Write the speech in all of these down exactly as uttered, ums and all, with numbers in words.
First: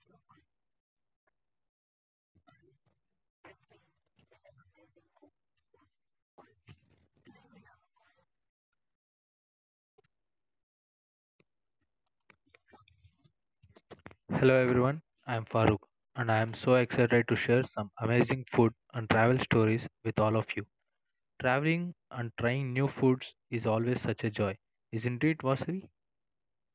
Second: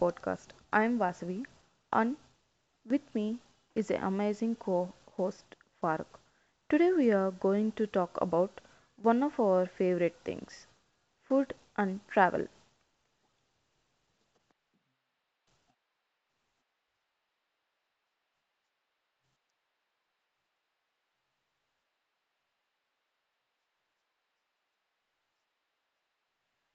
podcast. I'm Vasavi and with me is the amazing co-host Faruk. Today we are going to talk about one of our favorite things, food and travel. Hello everyone, I am Farooq and I am so excited to share some amazing food and travel stories with all of you. Traveling and trying new foods is always such a joy, isn't it, Vasavi?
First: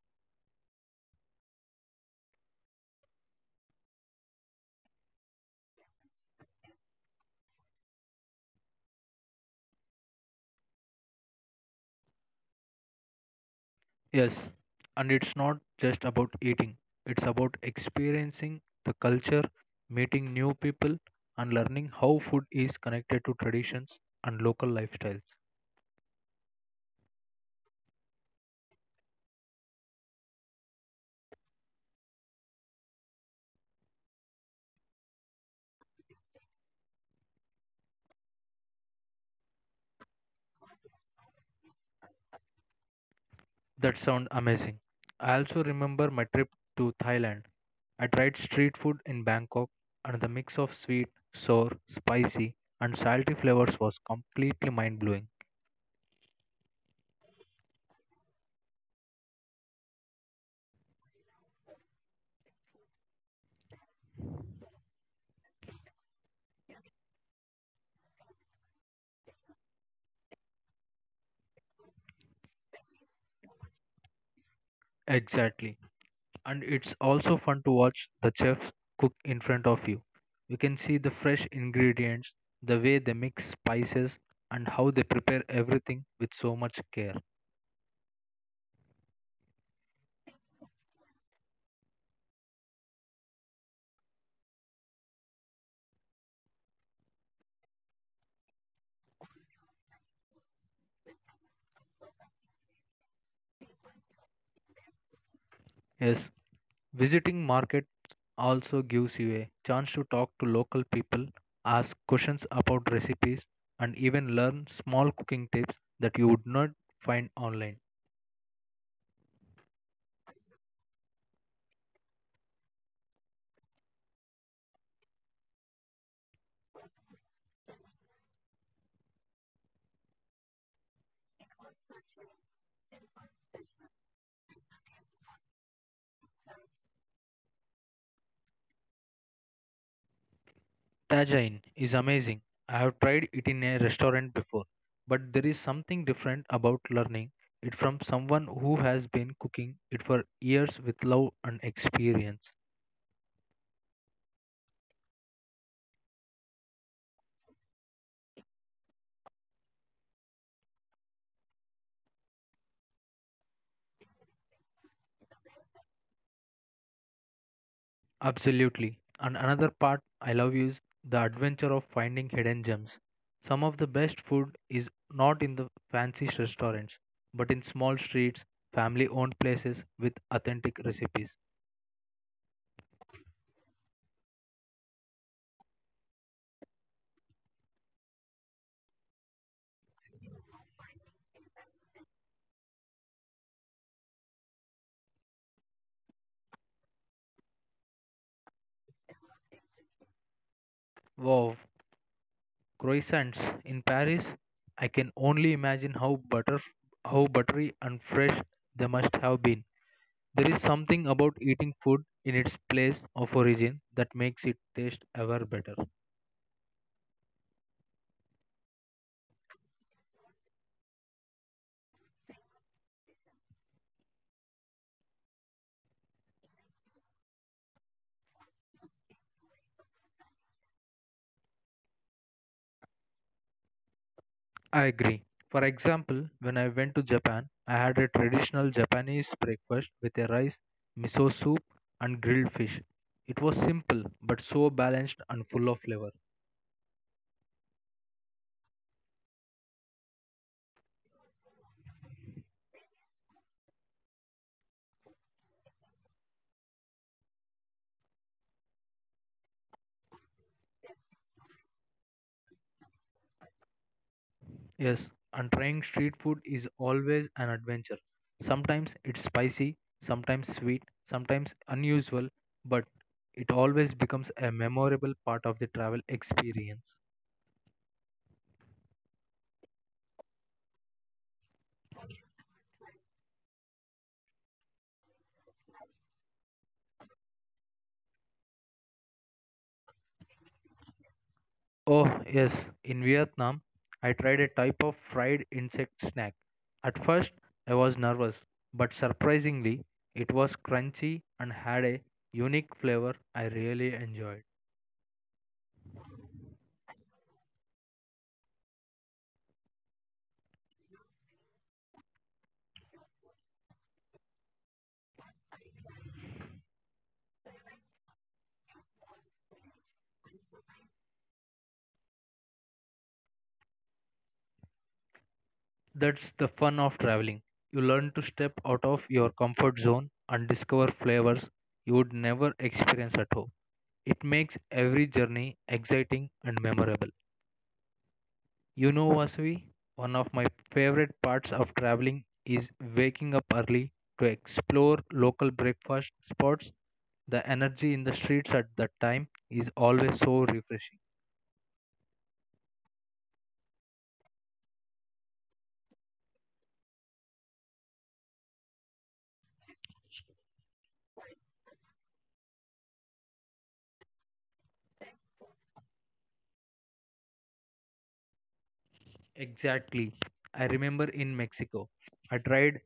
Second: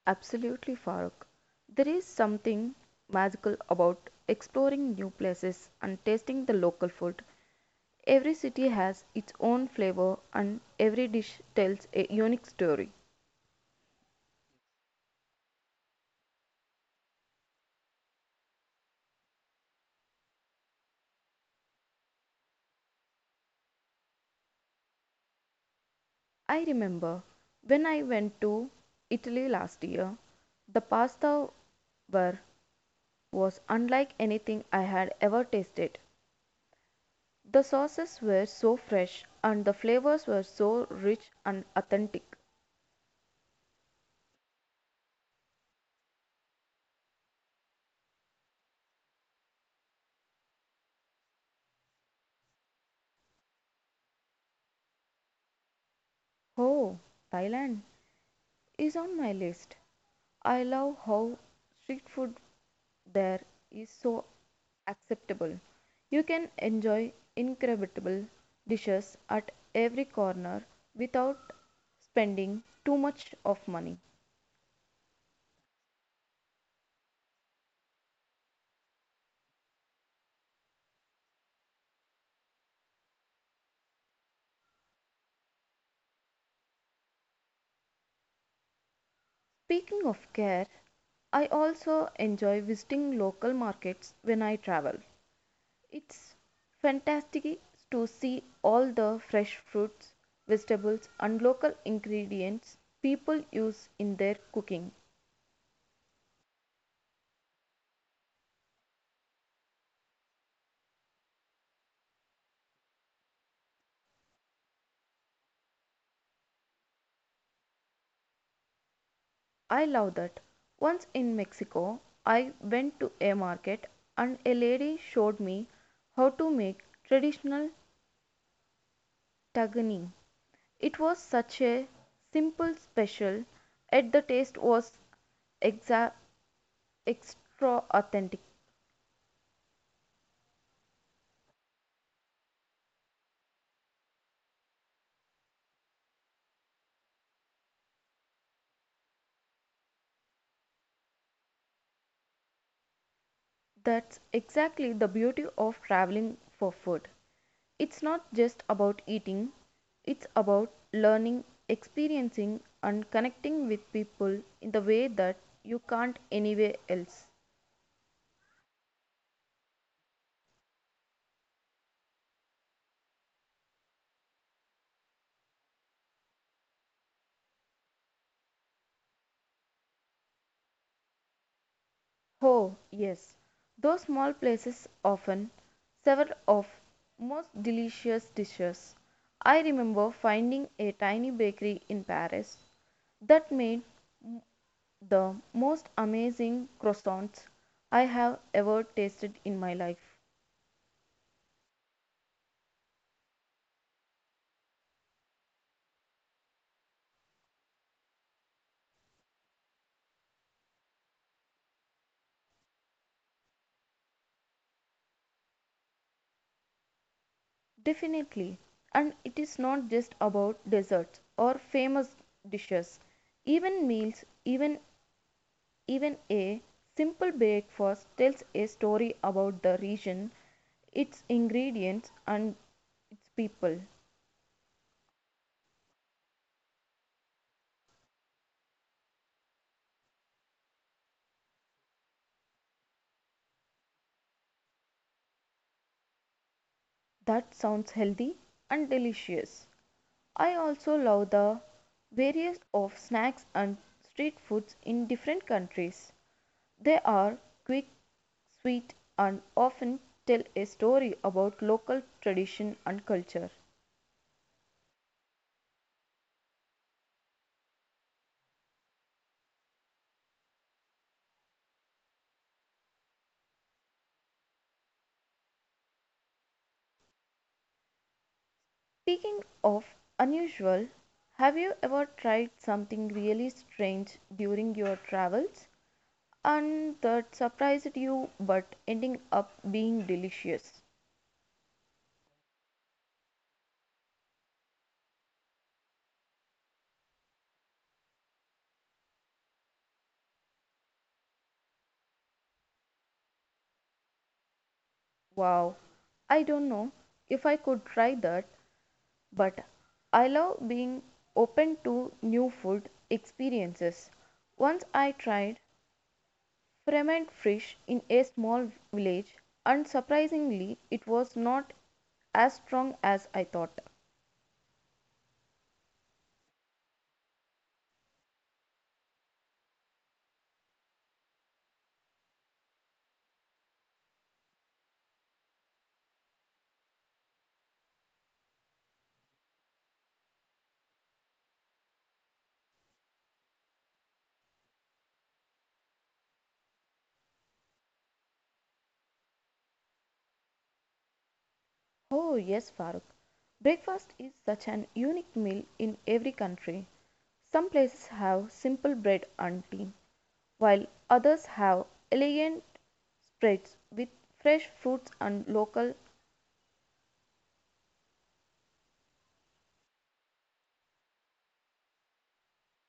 Absolutely, Faruk. There is something magical about exploring new places and tasting the local food. Every city has its own flavor and every dish tells a unique story. Yes, and it's not just about eating, it's about experiencing the culture, meeting new people, and learning how food is connected to traditions and local lifestyles. I remember when I went to Italy last year, the pasta were was unlike anything I had ever tasted. The sauces were so fresh and the flavors were so rich and authentic. That sounds amazing. I also remember my trip to Thailand. I tried street food in Bangkok, and the mix of sweet, sour, spicy, and salty flavors was completely mind blowing. Oh, Thailand is on my list. I love how street food there is so acceptable. You can enjoy incredible dishes at every corner without spending too much of money. Exactly. And it's also fun to watch the chefs cook in front of you. You can see the fresh ingredients, the way they mix spices, and how they prepare everything with so much care. Speaking of care, I also enjoy visiting local markets when I travel. It's fantastic to see all the fresh fruits, vegetables, and local ingredients people use in their cooking. Yes, visiting markets also gives you a chance to talk to local people, ask questions about recipes, and even learn small cooking tips that you would not find online. I love that. Once in Mexico, I went to a market and a lady showed me how to make traditional tahini. It was such a simple special, yet the taste was exa- extra authentic. Tajine is amazing. I have tried it in a restaurant before, but there is something different about learning it from someone who has been cooking it for years with love and experience. That's exactly the beauty of traveling for food. It's not just about eating, it's about learning, experiencing, and connecting with people in the way that you can't anywhere else. Absolutely. And another part I love is the adventure of finding hidden gems. Some of the best food is not in the fancy restaurants, but in small streets, family owned places with authentic recipes. Oh, yes, those small places often serve of most delicious dishes. I remember finding a tiny bakery in Paris that made the most amazing croissants I have ever tasted in my life. Wow, croissants in Paris, I can only imagine how butter how buttery and fresh they must have been. There is something about eating food in its place of origin that makes it taste ever better. Definitely. And it is not just about desserts or famous dishes. Even meals, even even a simple breakfast tells a story about the region, its ingredients and its people. I agree. For example, when I went to Japan, I had a traditional Japanese breakfast with a rice, miso soup, and grilled fish. It was simple but so balanced and full of flavor. That sounds healthy and delicious. I also love the various of snacks and street foods in different countries. They are quick, sweet, and often tell a story about local tradition and culture. Yes, and trying street food is always an adventure. Sometimes it's spicy, sometimes sweet, sometimes unusual, but it always becomes a memorable part of the travel experience. Speaking of unusual, have you ever tried something really strange during your travels and that surprised you but ending up being delicious? Oh, yes, in Vietnam, I tried a type of fried insect snack. At first, I was nervous, but surprisingly, it was crunchy and had a unique flavor I really enjoyed. Wow, I don't know if I could try that, but I love being open to new food experiences. Once I tried ferment fish in a small village. Unsurprisingly, it was not as strong as I thought. That's the fun of traveling. You learn to step out of your comfort zone and discover flavors you would never experience at home. It makes every journey exciting and memorable. You know, Vasavi, one of my favorite parts of traveling is waking up early to explore local breakfast spots. The energy in the streets at that time is always so refreshing. Oh, yes, Farooq. Breakfast is such an unique meal in every country. Some places have simple bread and tea, while others have elegant spreads with fresh fruits and local. Exactly. I remember in Mexico, I tried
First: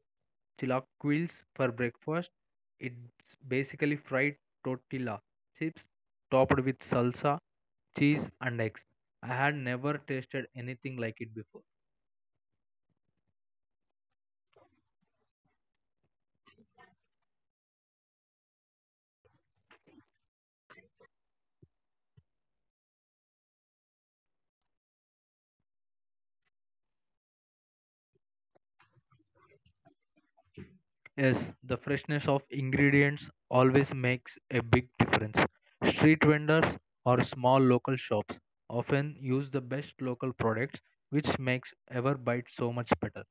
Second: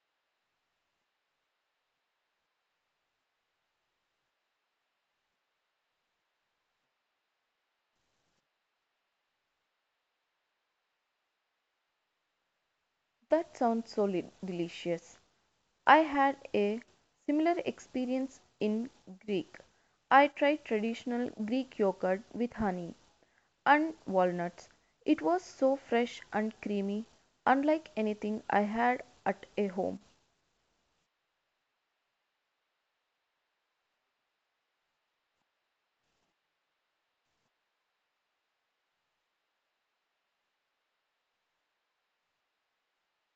chilaquiles for breakfast. It's basically fried tortilla chips topped with salsa, cheese, and eggs. I had never tasted anything like it before. That sounds so delicious. I had a similar experience in Greek. I tried traditional Greek yogurt with honey and walnuts. It was so fresh and creamy, unlike anything I had at a home. Yes, the freshness of ingredients always makes a big difference. Street vendors or small local shops often use the best local products, which makes our bite so much better.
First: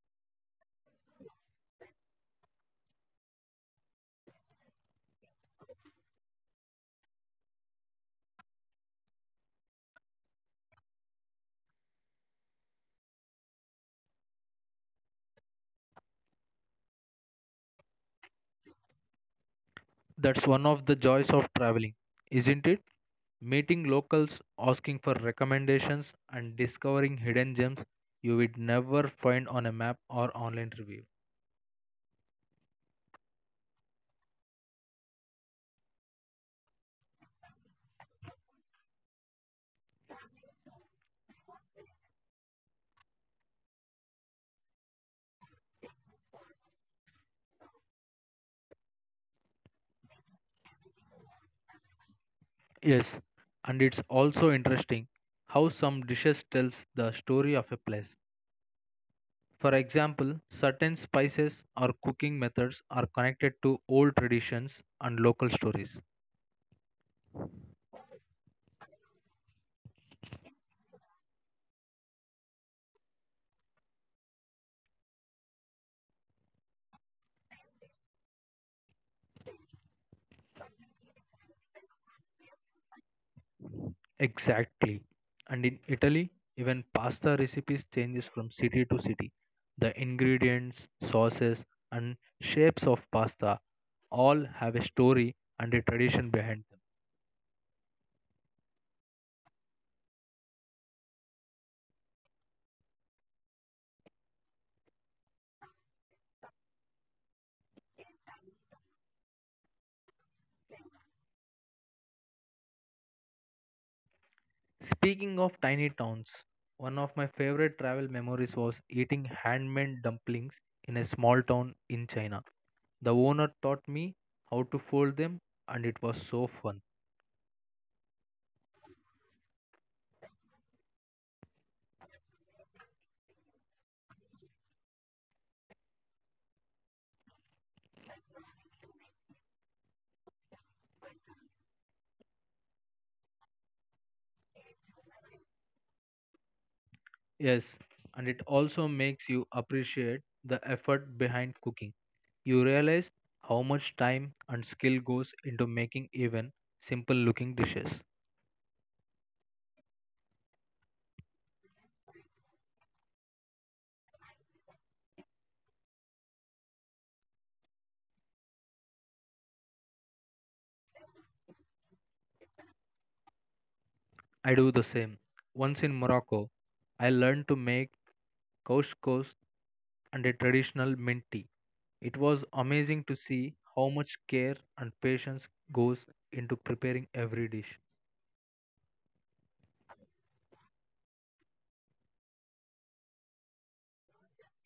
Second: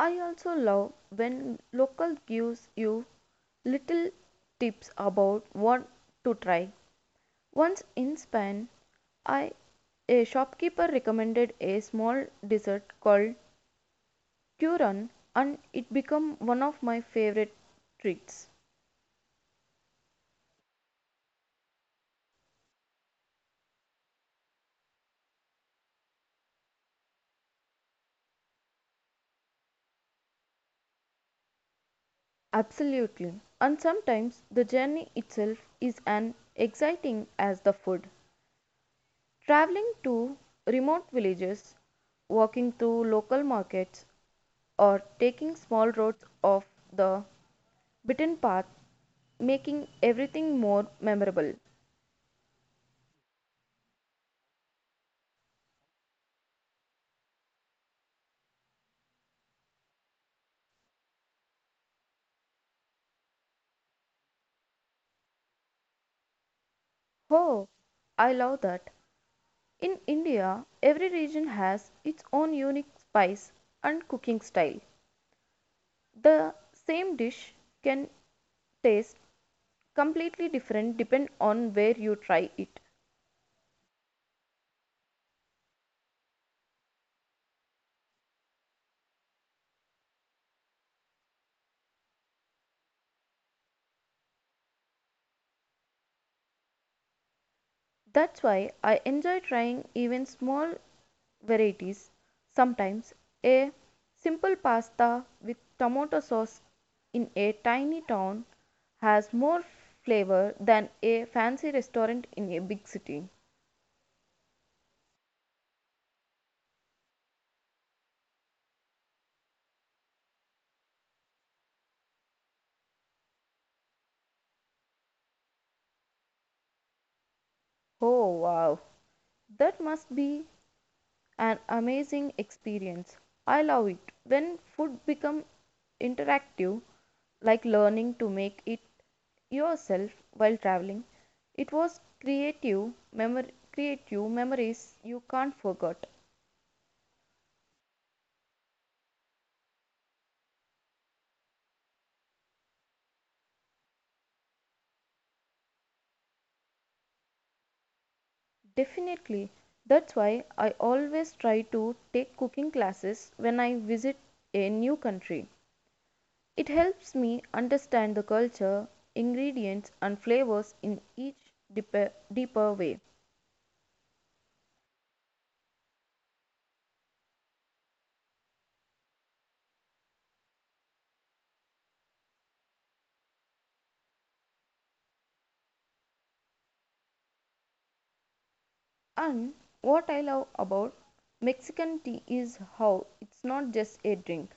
I also love when local gives you little tips about what to try. Once in Spain, I a shopkeeper recommended a small dessert called Quran and it become one of my favorite treats. That's one of the joys of traveling, isn't it? Meeting locals, asking for recommendations, and discovering hidden gems you would never find on a map or online review. Absolutely. And sometimes the journey itself is as exciting as the food. Traveling to remote villages, walking through local markets or taking small roads off the beaten path making everything more memorable. Yes, and it's also interesting how some dishes tells the story of a place. For example, certain spices or cooking methods are connected to old traditions and local stories. Oh, I love that. In India, every region has its own unique spice and cooking style. The same dish can taste completely different depend on where you try it. Exactly. And in Italy, even pasta recipes changes from city to city. The ingredients, sauces, and shapes of pasta all have a story and a tradition behind them. That's why I enjoy trying even small varieties. Sometimes a simple pasta with tomato sauce in a tiny town has more flavor than a fancy restaurant in a big city. Speaking of tiny towns, one of my favorite travel memories was eating handmade dumplings in a small town in China. The owner taught me how to fold them, and it was so fun. Oh wow, that must be an amazing experience. I love it when food become interactive, like learning to make it yourself while traveling. It was creative, memor- creative memories you can't forget. Yes, and it also makes you appreciate the effort behind cooking. You realize how much time and skill goes into making even simple looking dishes. Definitely. That's why I always try to take cooking classes when I visit a new country. It helps me understand the culture, ingredients, and flavors in each deeper, deeper way. I do the same. Once in Morocco, I learned to make couscous and a traditional mint tea. It was amazing to see how much care and patience goes into preparing every dish. And what I love about Mexican tea is how it's not just a drink,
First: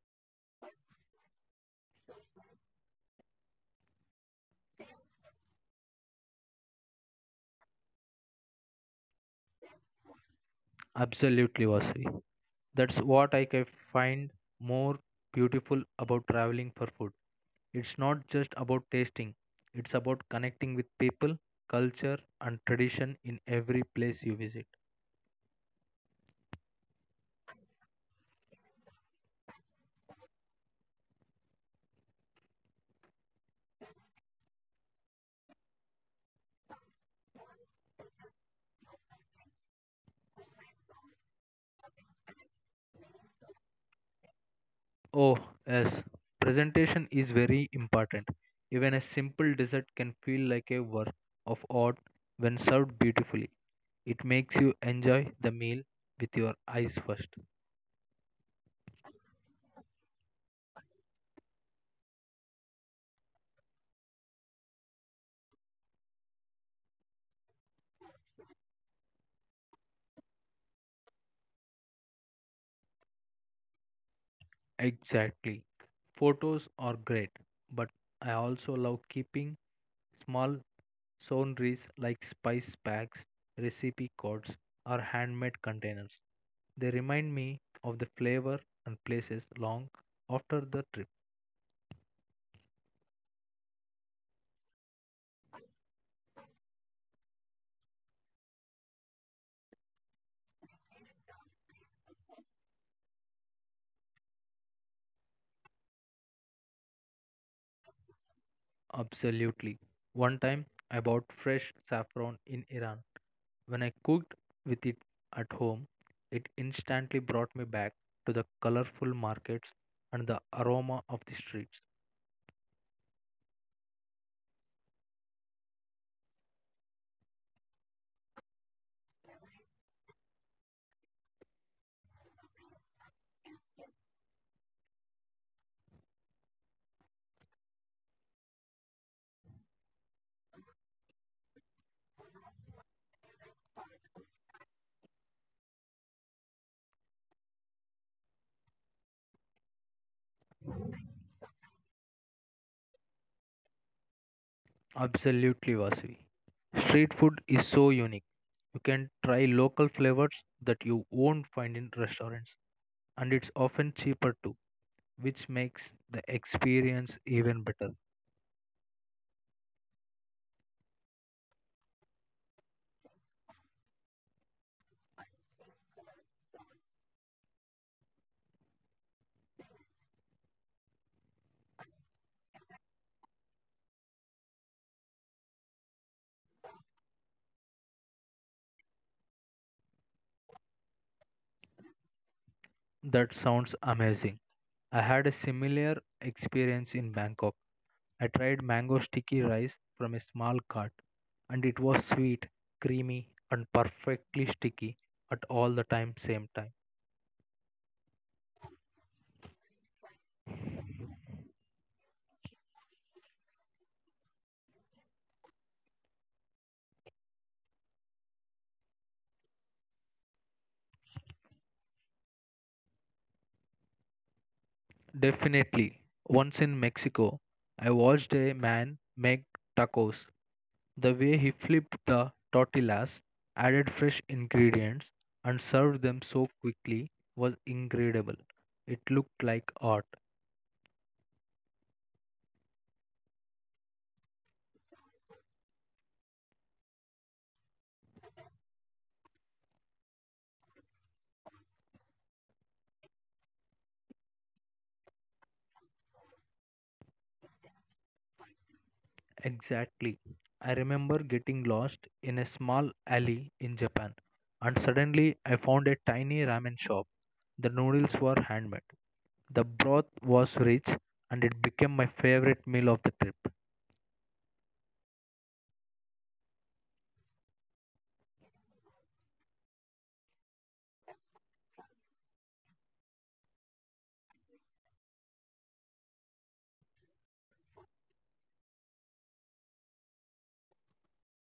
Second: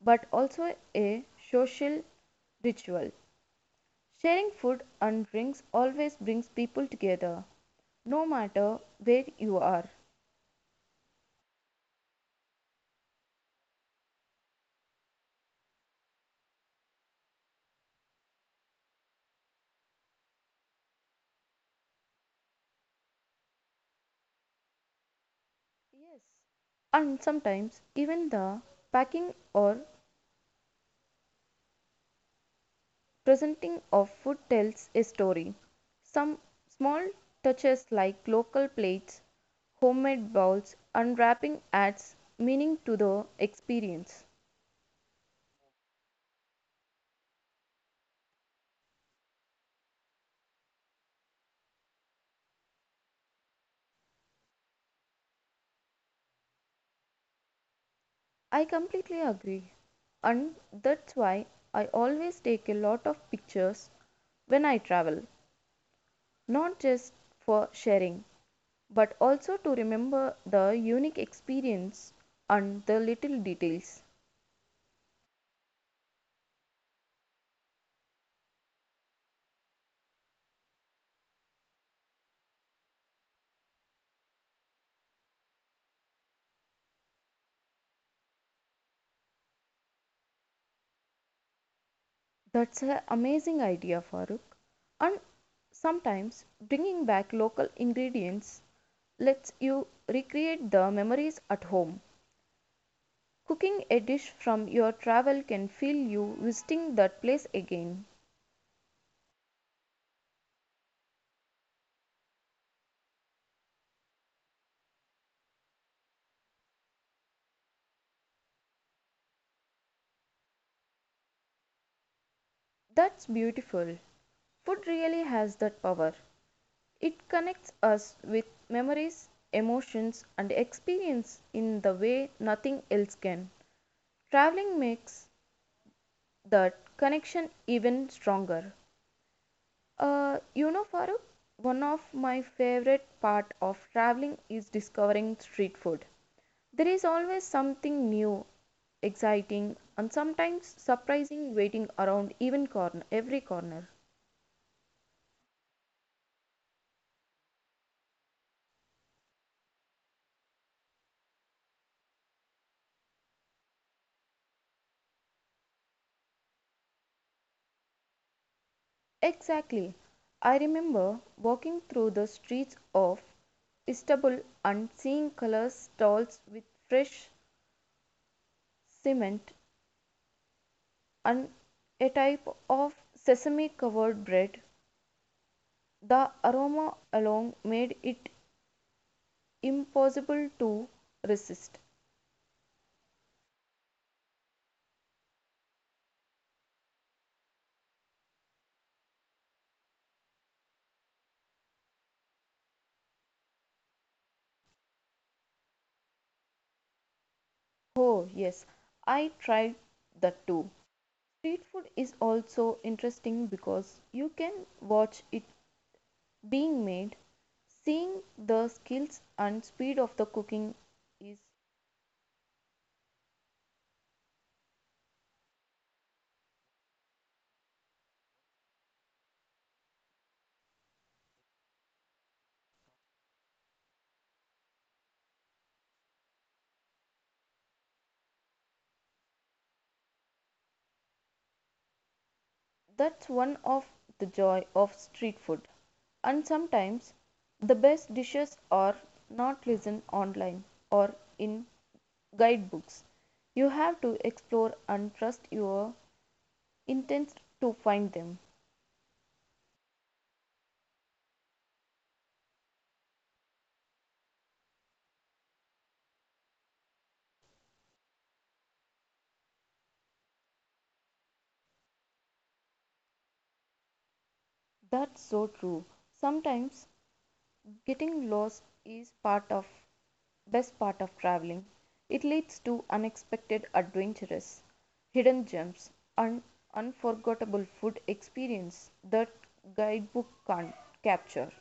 but also a social ritual. Sharing food and drinks always brings people together, no matter where you are. Absolutely, Vasi. That's what I can find more beautiful about traveling for food. It's not just about tasting, it's about connecting with people, culture, and tradition in every place you visit. Yes. And sometimes even the packing or presenting of food tells a story. Some small touches like local plates, homemade bowls, unwrapping adds meaning to the experience. Oh, yes. Presentation is very important. Even a simple dessert can feel like a work of art when served beautifully. It makes you enjoy the meal with your eyes first. I completely agree. And that's why I always take a lot of pictures when I travel, not just for sharing, but also to remember the unique experience and the little details. Exactly. Photos are great, but I also love keeping small souvenirs like spice packs, recipe cards, or handmade containers. They remind me of the flavor and places long after the trip. That's an amazing idea, Farooq. And sometimes bringing back local ingredients lets you recreate the memories at home. Cooking a dish from your travel can feel you visiting that place again. Absolutely. One time I bought fresh saffron in Iran. When I cooked with it at home, it instantly brought me back to the colorful markets and the aroma of the streets. That's beautiful. Food really has that power. It connects us with memories, emotions, and experience in the way nothing else can. Traveling makes that connection even stronger. Uh, you know, Farooq, one of my favorite part of traveling is discovering street food. There is always something new, exciting, and sometimes surprising waiting around even corner, every corner. Absolutely, Vasivi. Street food is so unique. You can try local flavors that you won't find in restaurants, and it's often cheaper too, which makes the experience even better. Exactly. I remember walking through the streets of Istanbul and seeing color stalls with fresh cement and a type of sesame covered bread. The aroma alone made it impossible to resist. That sounds amazing. I had a similar experience in Bangkok. I tried mango sticky rice from a small cart, and it was sweet, creamy, and perfectly sticky at all the time same time. Oh, yes, I tried that too. Street food is also interesting because you can watch it being made, seeing the skills and speed of the cooking is Definitely, once in Mexico, I watched a man make tacos. The way he flipped the tortillas, added fresh ingredients, and served them so quickly was incredible. It looked like art. that's one of the joy of street food. And sometimes the best dishes are not listed online or in guidebooks. You have to explore and trust your instincts to find them. Exactly. I remember getting lost in a small alley in Japan, and suddenly I found a tiny ramen shop. The noodles were handmade, the broth was rich, and it became my favorite meal of the trip. That's so true. Sometimes getting lost is part of best part of traveling. It leads to unexpected adventures, hidden gems, and unforgettable food experience that guidebook can't capture.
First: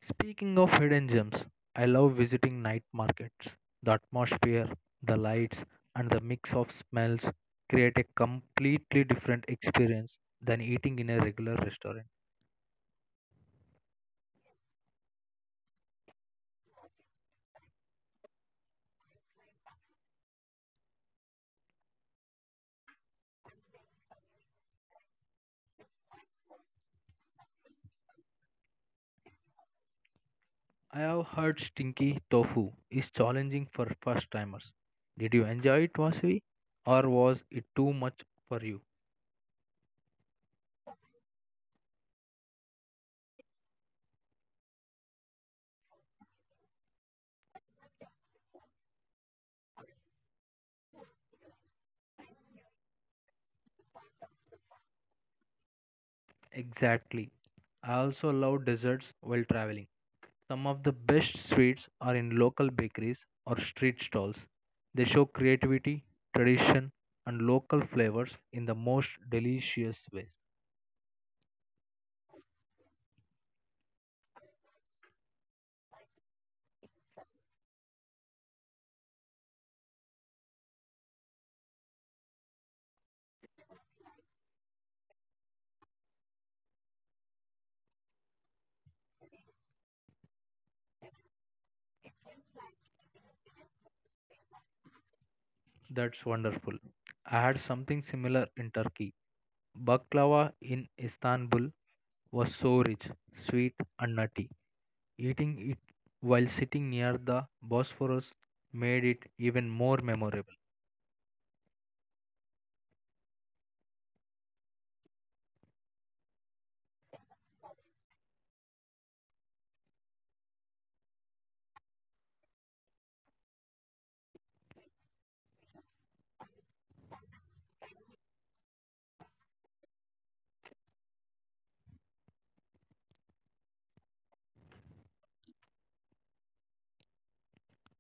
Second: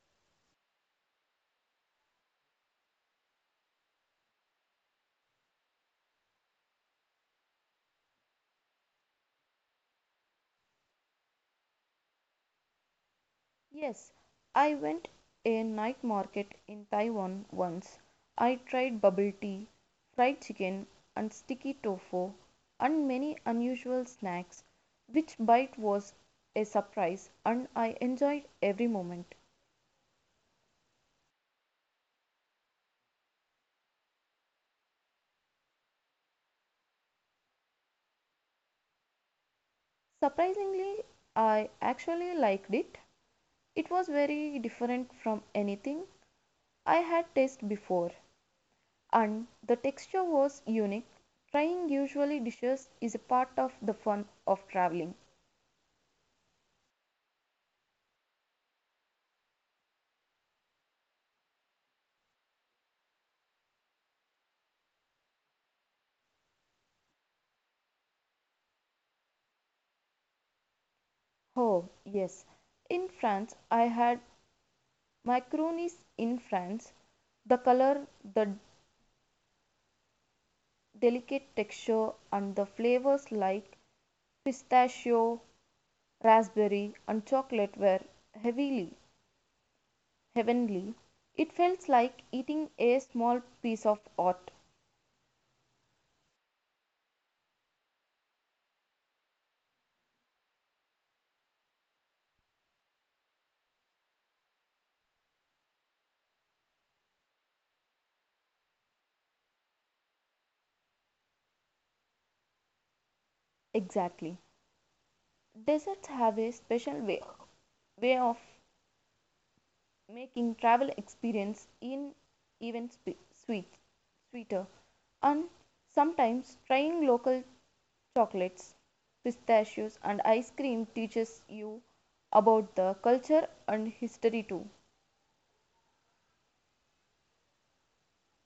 Speaking of hidden gems, I love visiting night markets. The atmosphere, the lights, and the mix of smells create a completely different experience than eating in a regular restaurant. Yes, I went a night market in Taiwan once. I tried bubble tea, fried chicken and sticky tofu and many unusual snacks. Which bite was a surprise and I enjoyed every moment. I have heard stinky tofu is challenging for first timers. Did you enjoy it, Vasavi? Or was it too much for you? Surprisingly, I actually liked it. It was very different from anything I had tasted before and the texture was unique. Trying usually dishes is a part of the fun of traveling. Exactly. I also love desserts while traveling. Some of the best sweets are in local bakeries or street stalls. They show creativity, tradition, and local flavors in the most delicious ways. Oh, yes. In France, I had macaronis in France. The color, the delicate texture, and the flavors like pistachio, raspberry, and chocolate were heavily heavenly. It felt like eating a small piece of art. That's wonderful. I had something similar in Turkey. Baklava in Istanbul was so rich, sweet, and nutty. Eating it while sitting near the Bosphorus made it even more memorable. Exactly. Desserts have a special way, way of making travel experience in even spe- sweet, sweeter. And sometimes trying local chocolates, pistachios and ice cream teaches you about the culture and history too.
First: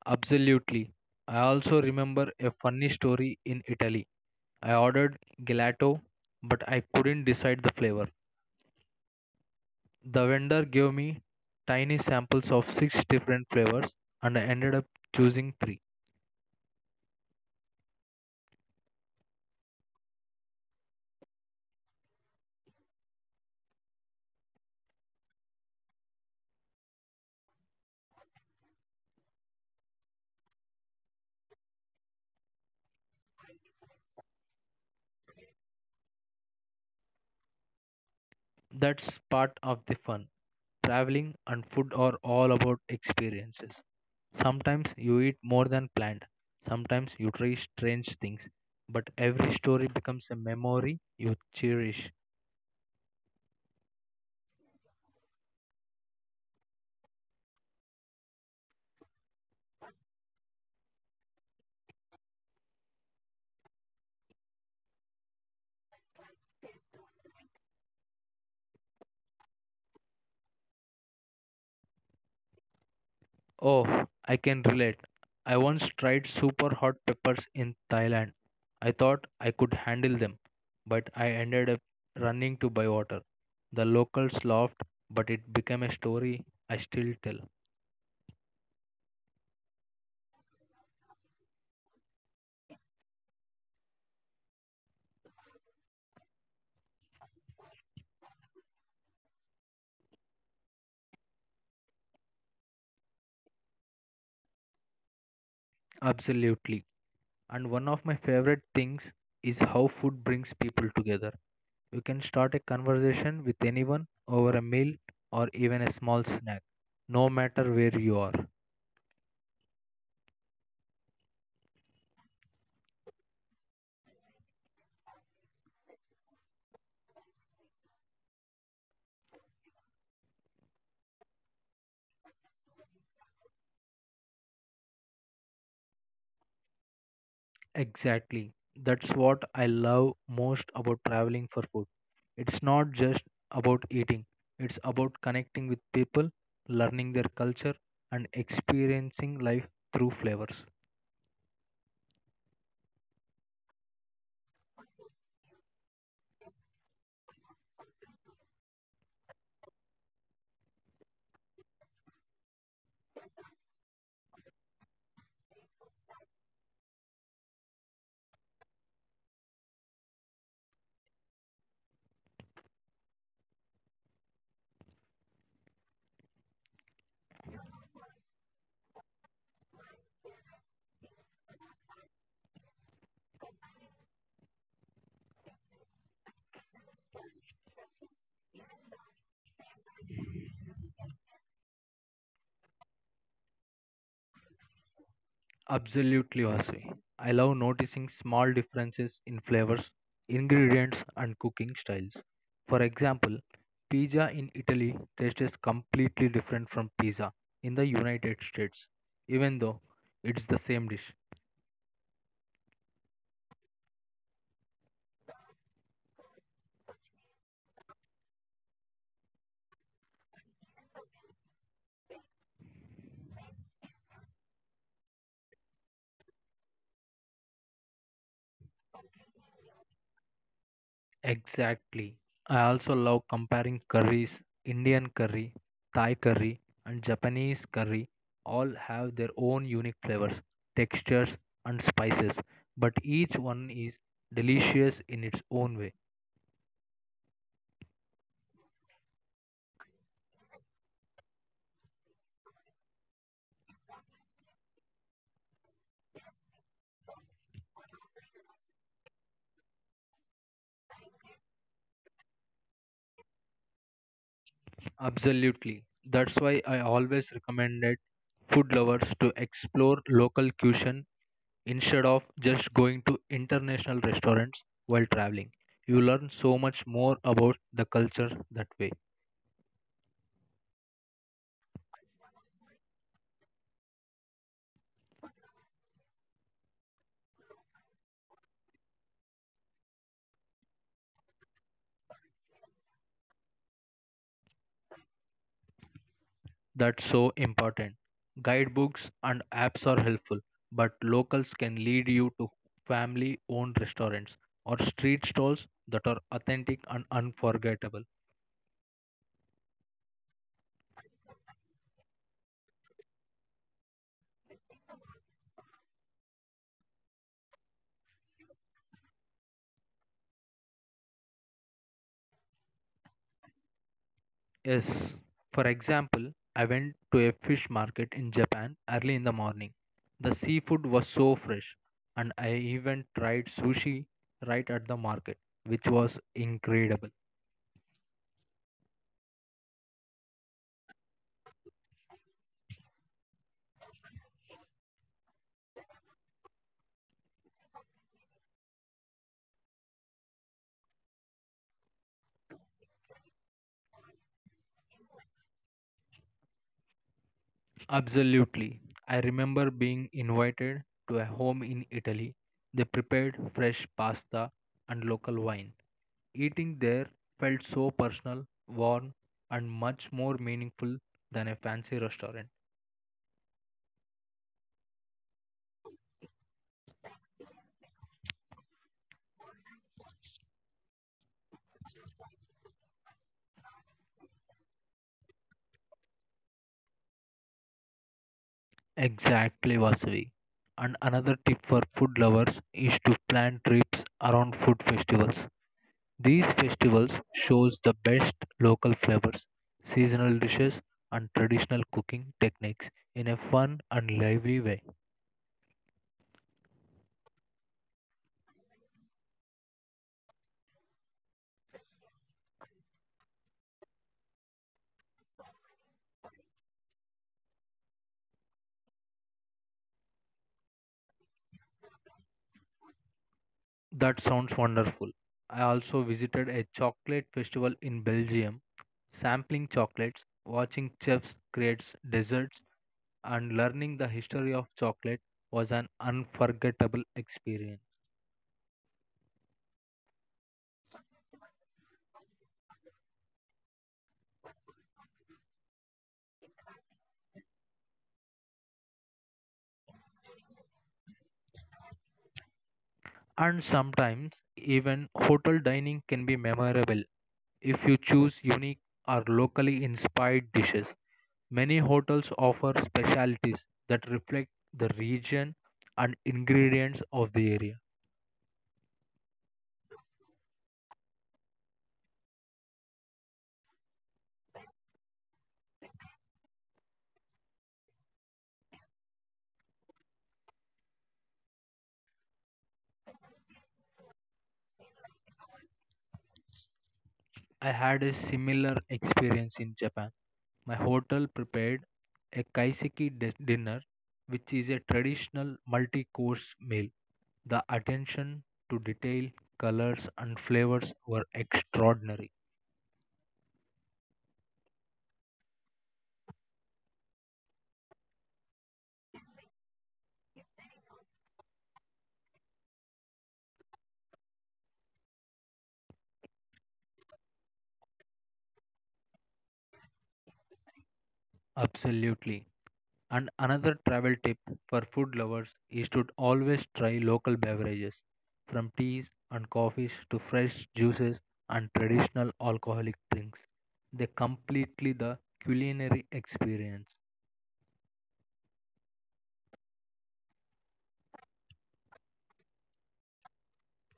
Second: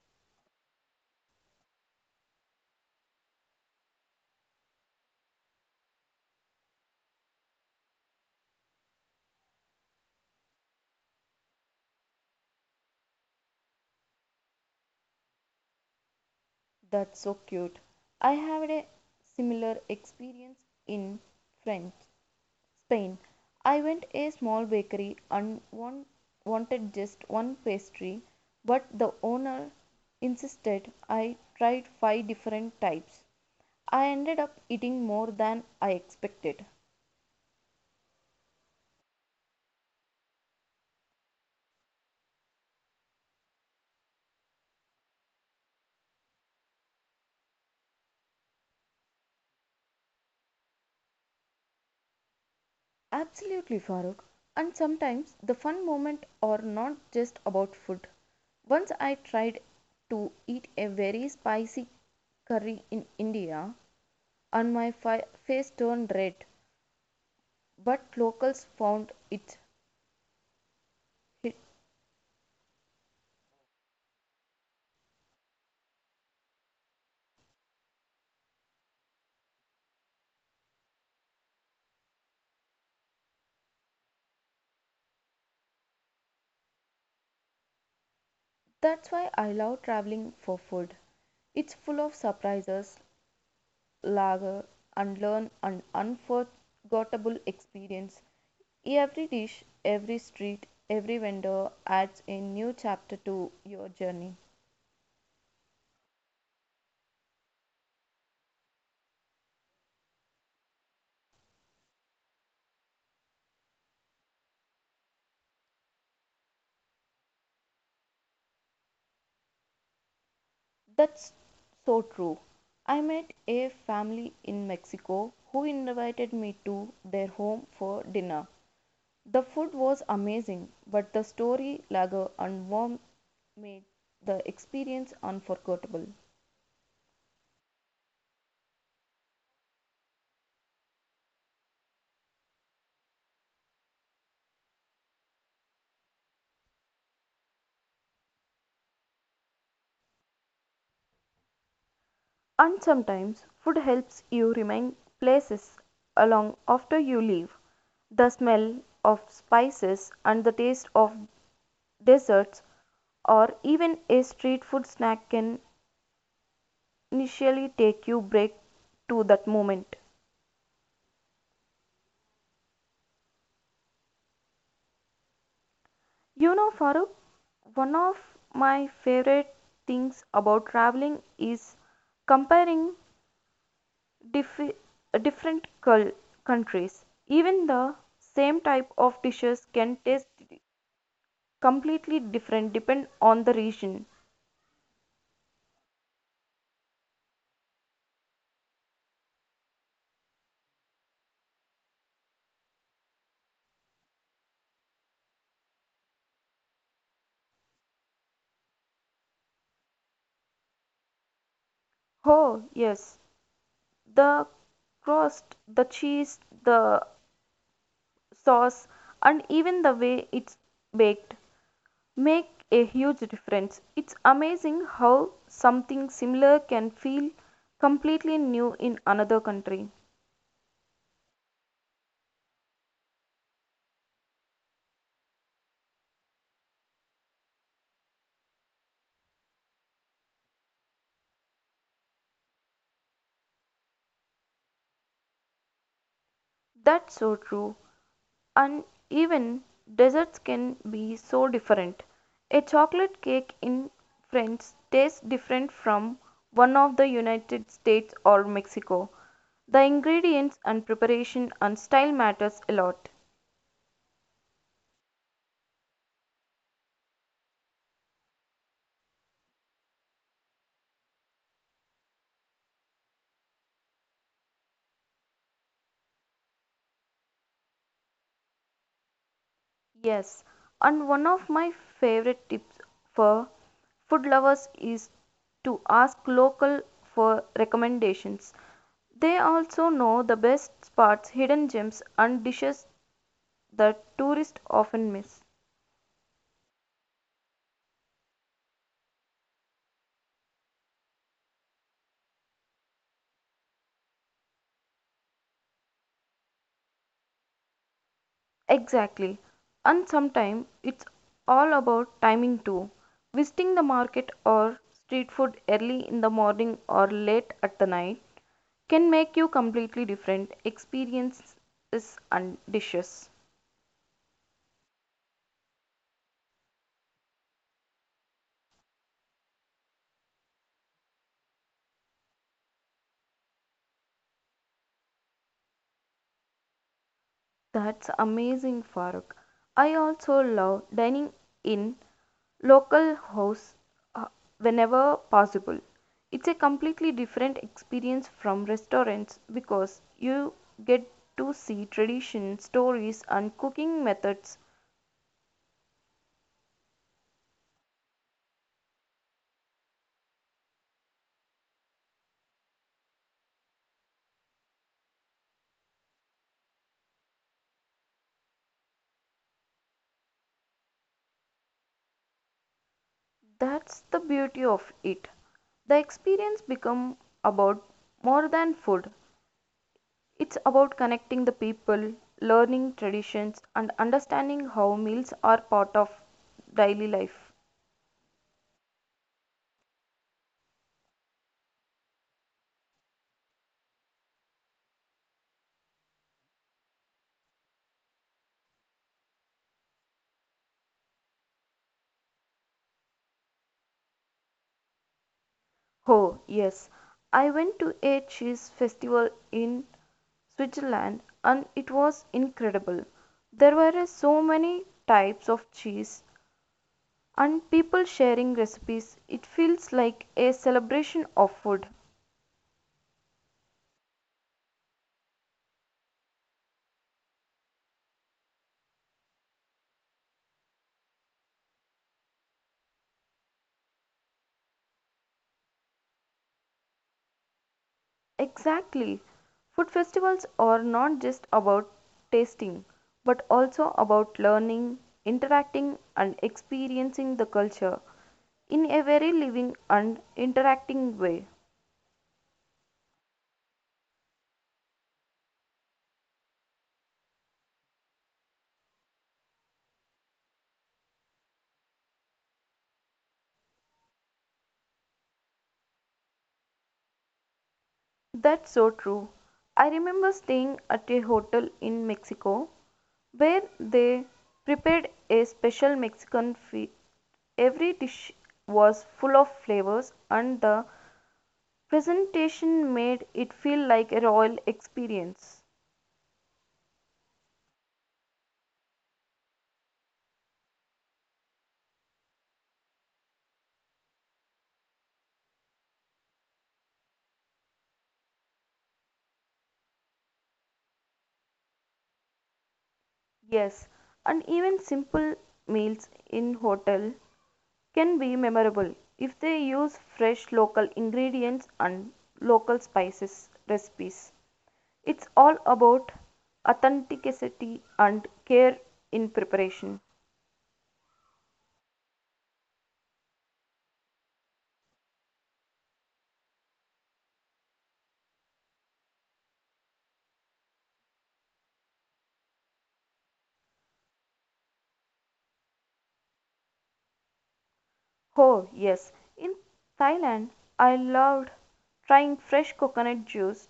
Absolutely. I also remember a funny story in Italy. I ordered gelato, but I couldn't decide the flavor. The vendor gave me tiny samples of six different flavors, and I ended up choosing three. That's so cute. I had a similar experience in French Spain. I went a small bakery and one wanted just one pastry, but the owner insisted I tried five different types. I ended up eating more than I expected. That's part of the fun. Traveling and food are all about experiences. Sometimes you eat more than planned, sometimes you try strange things, but every story becomes a memory you cherish. Absolutely, Farooq. And sometimes the fun moment are not just about food. Once I tried to eat a very spicy curry in India and my fi- face turned red, but locals found it hit. Oh, I can relate. I once tried super hot peppers in Thailand. I thought I could handle them, but I ended up running to buy water. The locals laughed, but it became a story I still tell. That's why I love traveling for food. It's full of surprises, lager, and learn an unforgettable experience. Every dish, every street, every vendor adds a new chapter to your journey. Absolutely. And one of my favorite things is how food brings people together. You can start a conversation with anyone over a meal or even a small snack, no matter where you are. That's so true. I met a family in Mexico who invited me to their home for dinner. The food was amazing, but the story, lager, and warmth made the experience unforgettable. Exactly. That's what I love most about traveling for food. It's not just about eating, it's about connecting with people, learning their culture, and experiencing life through flavors. And sometimes food helps you remain places long after you leave. The smell of spices and the taste of desserts, or even a street food snack can initially take you back to that moment. You know, Farooq, one of my favorite things about traveling is comparing diffi- different cul- countries. Even the same type of dishes can taste completely different depend on the region. Absolutely, Vasi. I love noticing small differences in flavors, ingredients, and cooking styles. For example, pizza in Italy tastes completely different from pizza in the United States, even though it's the same dish. Oh, yes, the crust, the cheese, the sauce, and even the way it's baked make a huge difference. It's amazing how something similar can feel completely new in another country. Exactly. I also love comparing curries. Indian curry, Thai curry, and Japanese curry all have their own unique flavors, textures, and spices, but each one is delicious in its own way. That's so true. And even desserts can be so different. A chocolate cake in France tastes different from one of the United States or Mexico. The ingredients and preparation and style matters a lot. Absolutely. That's why I always recommended food lovers to explore local cuisine instead of just going to international restaurants while traveling. You learn so much more about the culture that way. Yes, and one of my favorite tips for food lovers is to ask local for recommendations. They also know the best spots, hidden gems, and dishes that tourists often miss. That's so important. Guidebooks and apps are helpful, but locals can lead you to family owned restaurants or street stalls that are authentic and unforgettable. Exactly. And sometimes it's all about timing too. Visiting the market or street food early in the morning or late at the night can make you completely different experiences and dishes. Yes, for example, I went to a fish market in Japan early in the morning. The seafood was so fresh, and I even tried sushi right at the market, which was incredible. That's amazing, Farooq. I also love dining in local house uh, whenever possible. It's a completely different experience from restaurants because you get to see tradition, stories, and cooking methods. Absolutely. I remember being invited to a home in Italy. They prepared fresh pasta and local wine. Eating there felt so personal, warm, and much more meaningful than a fancy restaurant. That's the beauty of it. The experience become about more than food. It's about connecting the people, learning traditions, and understanding how meals are part of daily life. Exactly, Vasavi. And another tip for food lovers is to plan trips around food festivals. These festivals shows the best local flavors, seasonal dishes and traditional cooking techniques in a fun and lively way. Oh, yes. I went to a cheese festival in Switzerland and it was incredible. There were so many types of cheese and people sharing recipes. It feels like a celebration of food. That sounds wonderful. I also visited a chocolate festival in Belgium, sampling chocolates, watching chefs create desserts and learning the history of chocolate was an unforgettable experience. Exactly. Food festivals are not just about tasting, but also about learning, interacting, and experiencing the culture in a very living and interacting way. And sometimes even hotel dining can be memorable if you choose unique or locally inspired dishes. Many hotels offer specialties that reflect the region and ingredients of the area. That's so true. I remember staying at a hotel in Mexico where they prepared a special Mexican feast. Every dish was full of flavors, and the presentation made it feel like a royal experience. I had a similar experience in Japan. My hotel prepared a kaiseki di- dinner, which is a traditional multi course meal. The attention to detail, colors, and flavors were extraordinary. Yes, and even simple meals in hotel can be memorable if they use fresh local ingredients and local spices recipes. It's all about authenticity and care in preparation. Absolutely. And another travel tip for food lovers is to always try local beverages, from teas and coffees to fresh juices and traditional alcoholic drinks. They completely the culinary experience. Oh, yes, in Thailand I loved trying fresh coconut juice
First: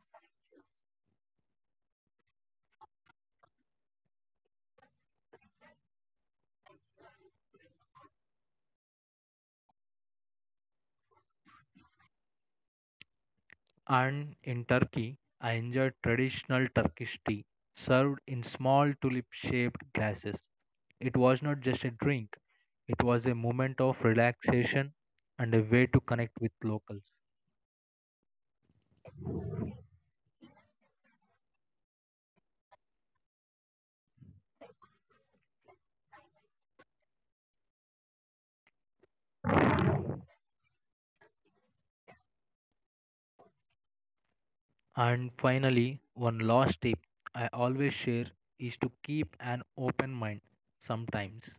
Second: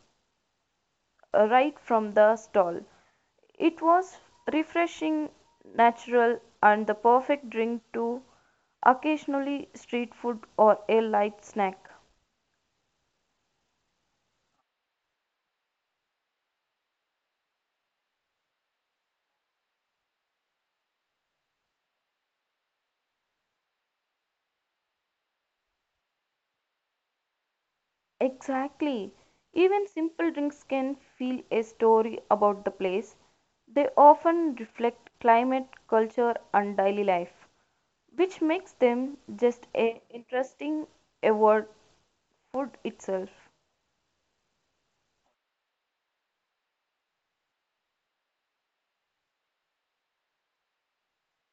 uh, right from the stall. It was refreshing, natural, and the perfect drink to occasionally street food or a light snack. And in Turkey, I enjoyed traditional Turkish tea served in small tulip-shaped glasses. It was not just a drink, it was a moment of relaxation and a way to connect with locals. Exactly. Even simple drinks can feel a story about the place. They often reflect climate, culture, and daily life, which makes them just a interesting award food itself. And finally, one last tip I always share is to keep an open mind sometimes.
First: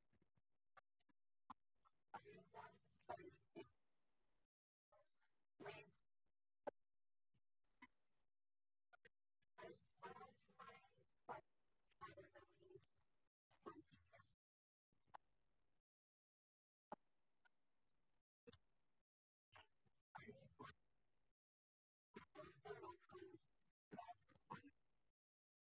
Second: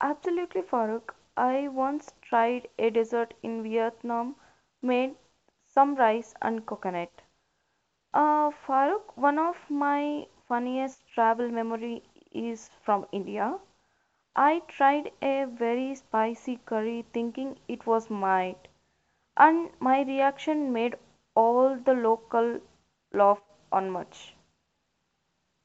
Absolutely, Farooq. I once tried a dessert in Vietnam made some rice and coconut. Uh, Farooq, one of my funniest travel memory is from India. I tried a very spicy curry thinking it was might, and my reaction made all the local laugh on much.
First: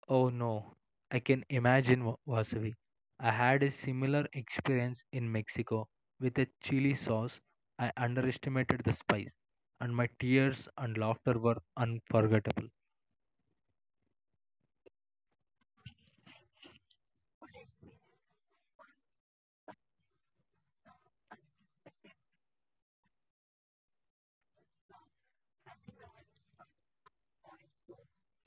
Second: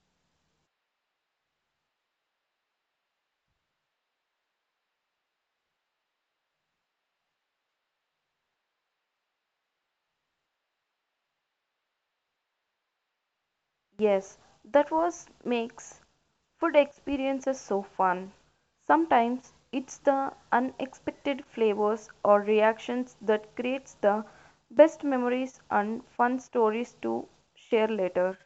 Oh no, I can imagine Wa- Vasavi. I had a similar experience in Mexico with a chili sauce. I underestimated the spice, and my tears and laughter were unforgettable. Yes, that was makes food experiences so fun. Sometimes it's the unexpected flavors or reactions that creates the best memories and fun stories to share later.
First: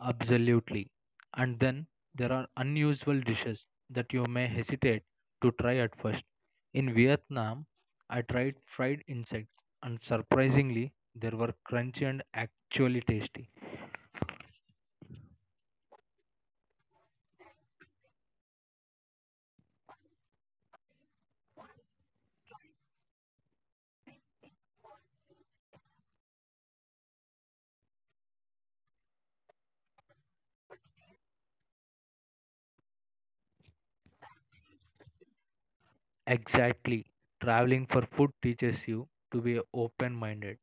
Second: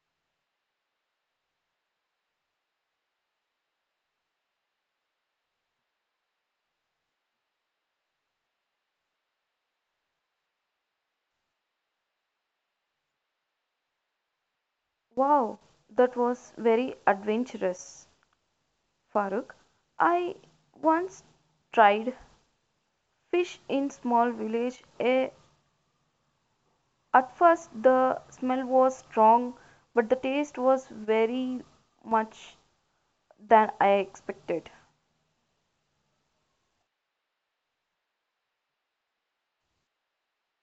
Absolutely. And then there are unusual dishes that you may hesitate to try at first. In Vietnam, I tried fried insects, and surprisingly, they were crunchy and actually tasty. Wow, that was very adventurous, Farooq. I once tried fish in small village. Eh, at first the smell was strong, but the taste was very much than I expected. Exactly. Traveling for food teaches you to be open minded.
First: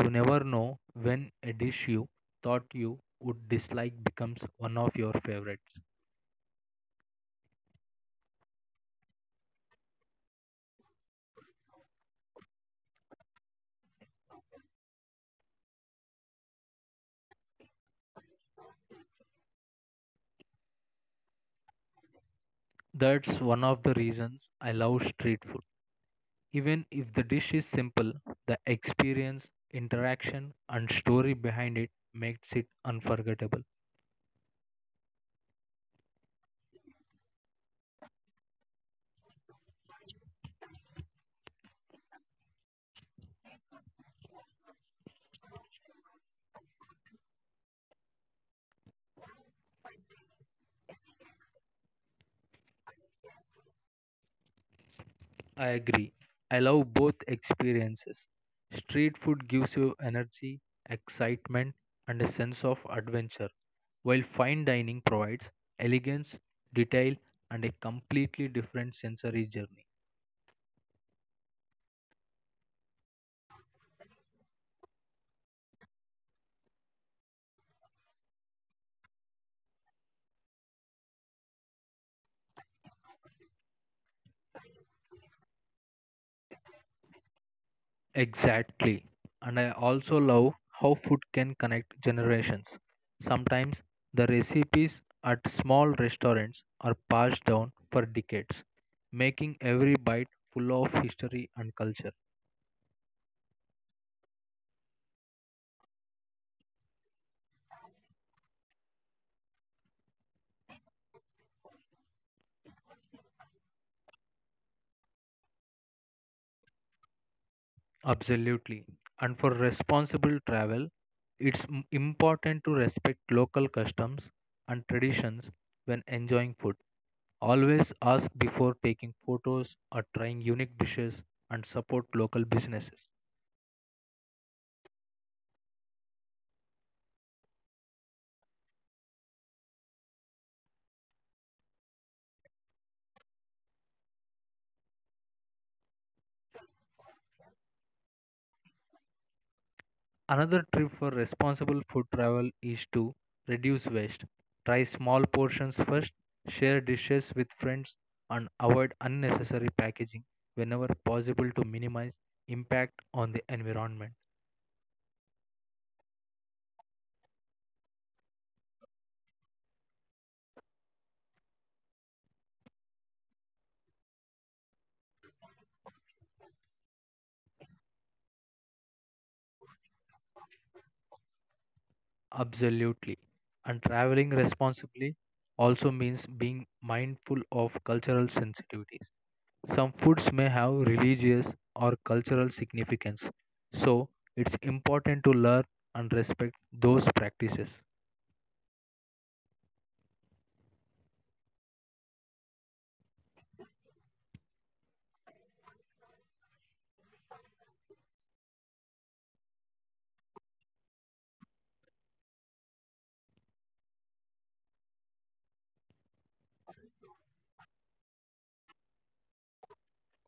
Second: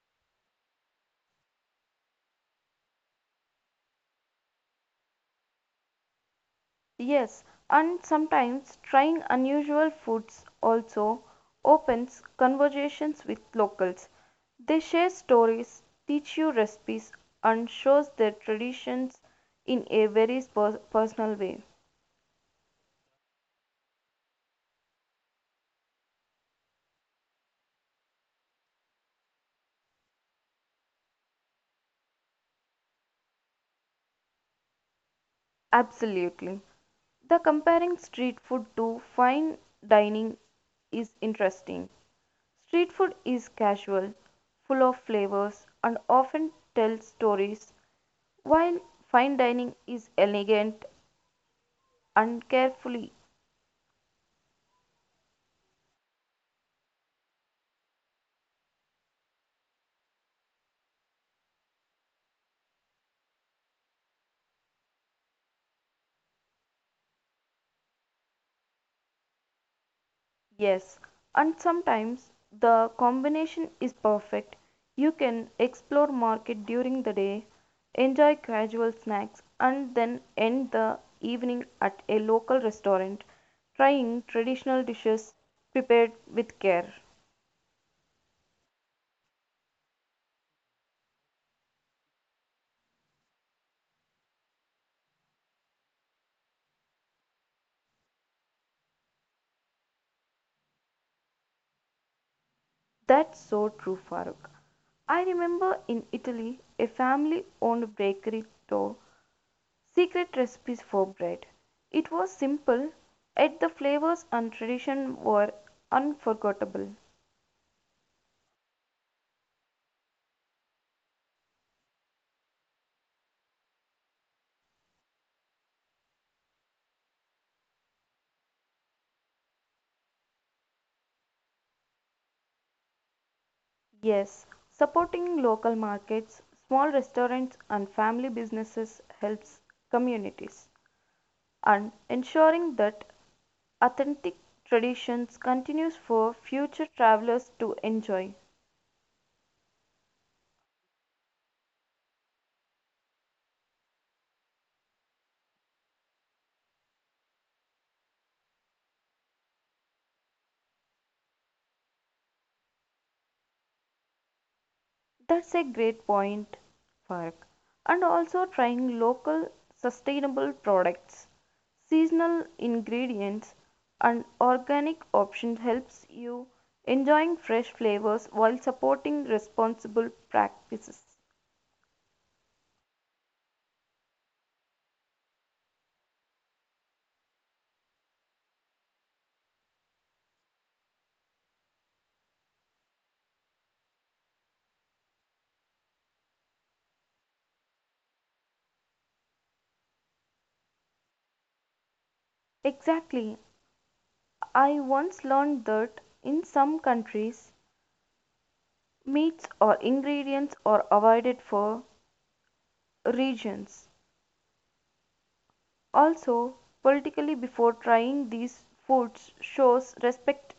You never know when a dish you thought you would dislike becomes one of your favorites. Yes, and sometimes trying unusual foods also opens conversations with locals. They share stories, teach you recipes, and shows their traditions in a very pers- personal way. That's one of the reasons I love street food. Even if the dish is simple, the experience, interaction, and story behind it makes it unforgettable. Absolutely. The comparing street food to fine dining is interesting. Street food is casual, full of flavors, and often tells stories, while fine dining is elegant and carefully, I agree. I love both experiences. Street food gives you energy, excitement, and a sense of adventure, while fine dining provides elegance, detail, and a completely different sensory journey. yes, and sometimes the combination is perfect. You can explore market during the day, enjoy casual snacks, and then end the evening at a local restaurant, trying traditional dishes prepared with care. Exactly. And I also love how food can connect generations. Sometimes the recipes at small restaurants are passed down for decades, making every bite full of history and culture. That's so true, Farooq. I remember in Italy, a family owned bakery taught secret recipes for bread. It was simple, yet the flavors and tradition were unforgettable. Absolutely. And for responsible travel, it's m- important to respect local customs and traditions when enjoying food. Always ask before taking photos or trying unique dishes and support local businesses. Yes, supporting local markets, small restaurants, and family businesses helps communities and ensuring that authentic traditions continues for future travelers to enjoy. Another tip for responsible food travel is to reduce waste. Try small portions first, share dishes with friends, and avoid unnecessary packaging whenever possible to minimize impact on the environment. That's a great point, Fark. And also trying local sustainable products, seasonal ingredients, and organic options helps you enjoying fresh flavors while supporting responsible practices. Absolutely. And traveling responsibly also means being mindful of cultural sensitivities. Some foods may have religious or cultural significance, so it's important to learn and respect those practices. Exactly. I once learned that in some countries, meats or ingredients are avoided for regions. Also, politically, before trying these foods, shows respect.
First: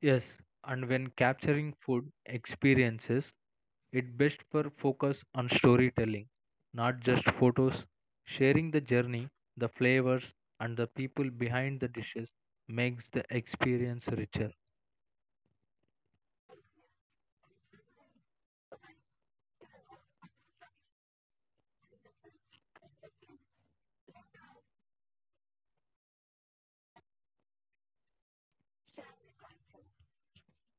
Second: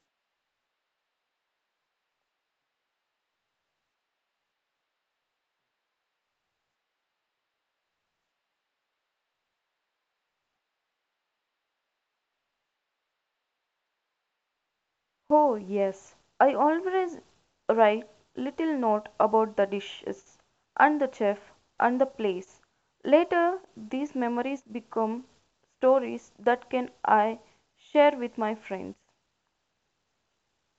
Yes, and when capturing food experiences, it best for focus on storytelling, not just photos. Sharing the journey, the flavors, and the people behind the dishes makes the experience richer. Oh, yes, I always write little note about the dishes and the chef and the place. Later, these memories become stories that can I share with my friends.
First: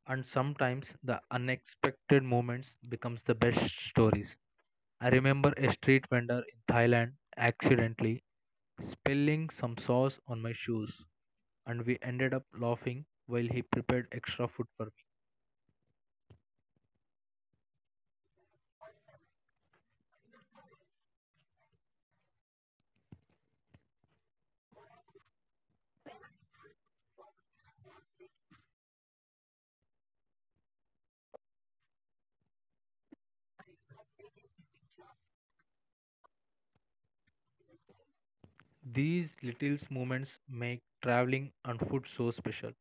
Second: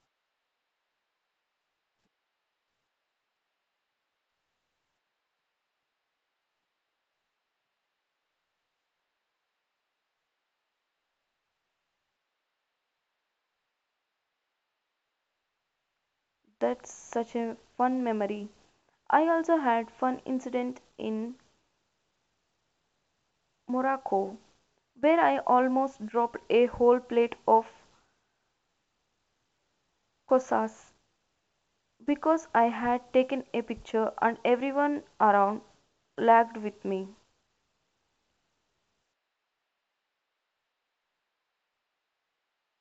And sometimes the unexpected moments becomes the best stories. I remember a street vendor in Thailand accidentally spilling some sauce on my shoes, and we ended up laughing while he prepared extra food for me. That's such a fun memory. I also had fun incident in Morocco where I almost dropped a whole plate of kosas because I had taken a picture and everyone around lagged with me. These little moments make traveling and food so special.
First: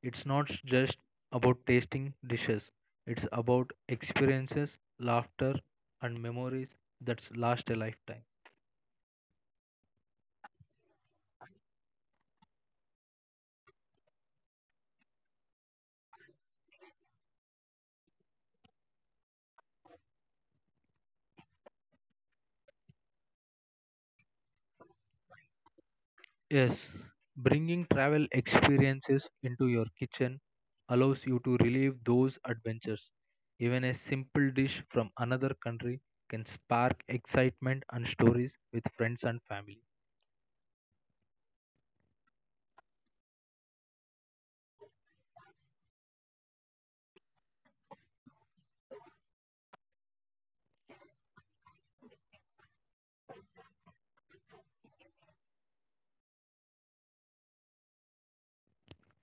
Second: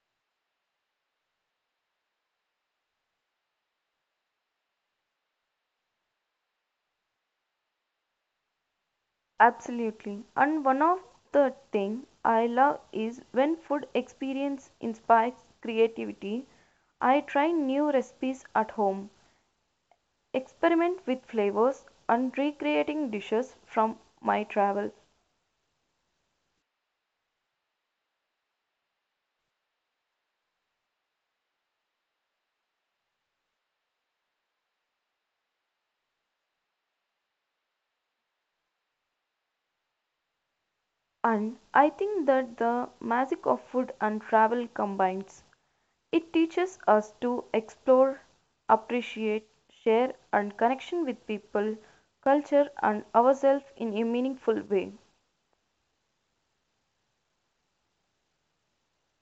It's not just about tasting dishes, it's about experiences, laughter, and memories that last a lifetime. Absolutely. And one of the thing I love is when food experience inspires creativity. I try new recipes at home, experiment with flavors and recreating dishes from my travels. Yes, bringing travel experiences into your kitchen allows you to relive those adventures. Even a simple dish from another country can spark excitement and stories with friends and family. And I think that the magic of food and travel combines. It teaches us to explore, appreciate, share and connection with people, culture and ourselves in a meaningful way.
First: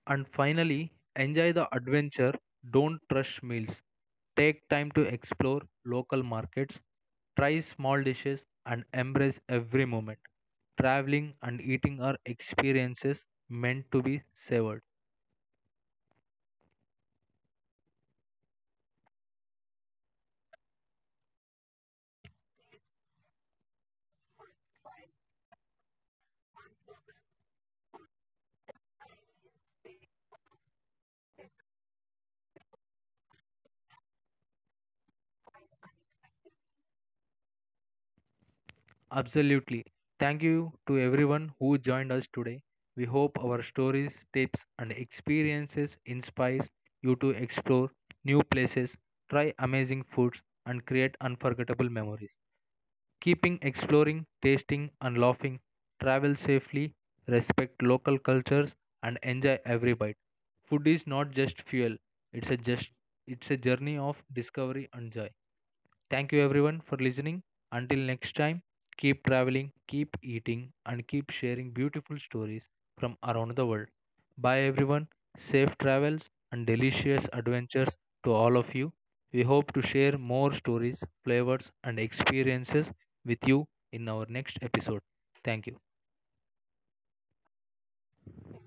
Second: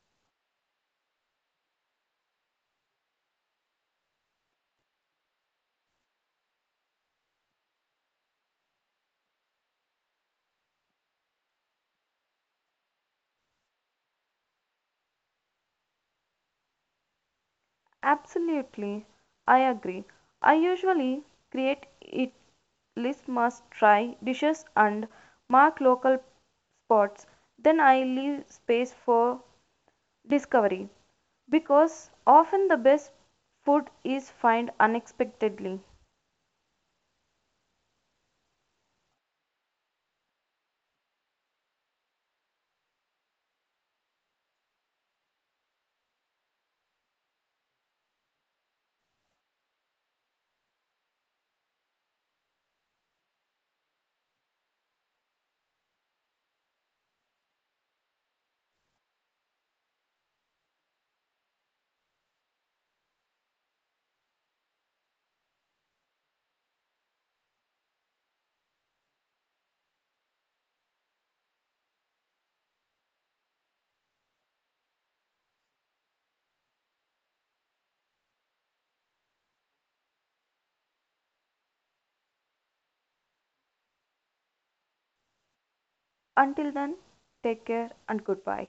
And finally, enjoy the adventure. Don't rush meals. Take time to explore local markets, try small dishes, and embrace every moment. Traveling and eating are experiences meant to be savored. Absolutely, I agree. I usually create it list must try dishes and mark local spots. Then I leave space for discovery because often the best food is found unexpectedly. Absolutely. Thank you to everyone who joined us today. We hope our stories, tips, and experiences inspires you to explore new places, try amazing foods, and create unforgettable memories. Keeping exploring, tasting, and laughing, travel safely, respect local cultures, and enjoy every bite. Food is not just fuel, it's a, just, it's a journey of discovery and joy. Thank you everyone for listening. Until next time, keep traveling, keep eating, and keep sharing beautiful stories from around the world. Bye everyone. Safe travels and delicious adventures to all of you. We hope to share more stories, flavors, and experiences with you in our next episode. Thank you. Until then, take care and goodbye.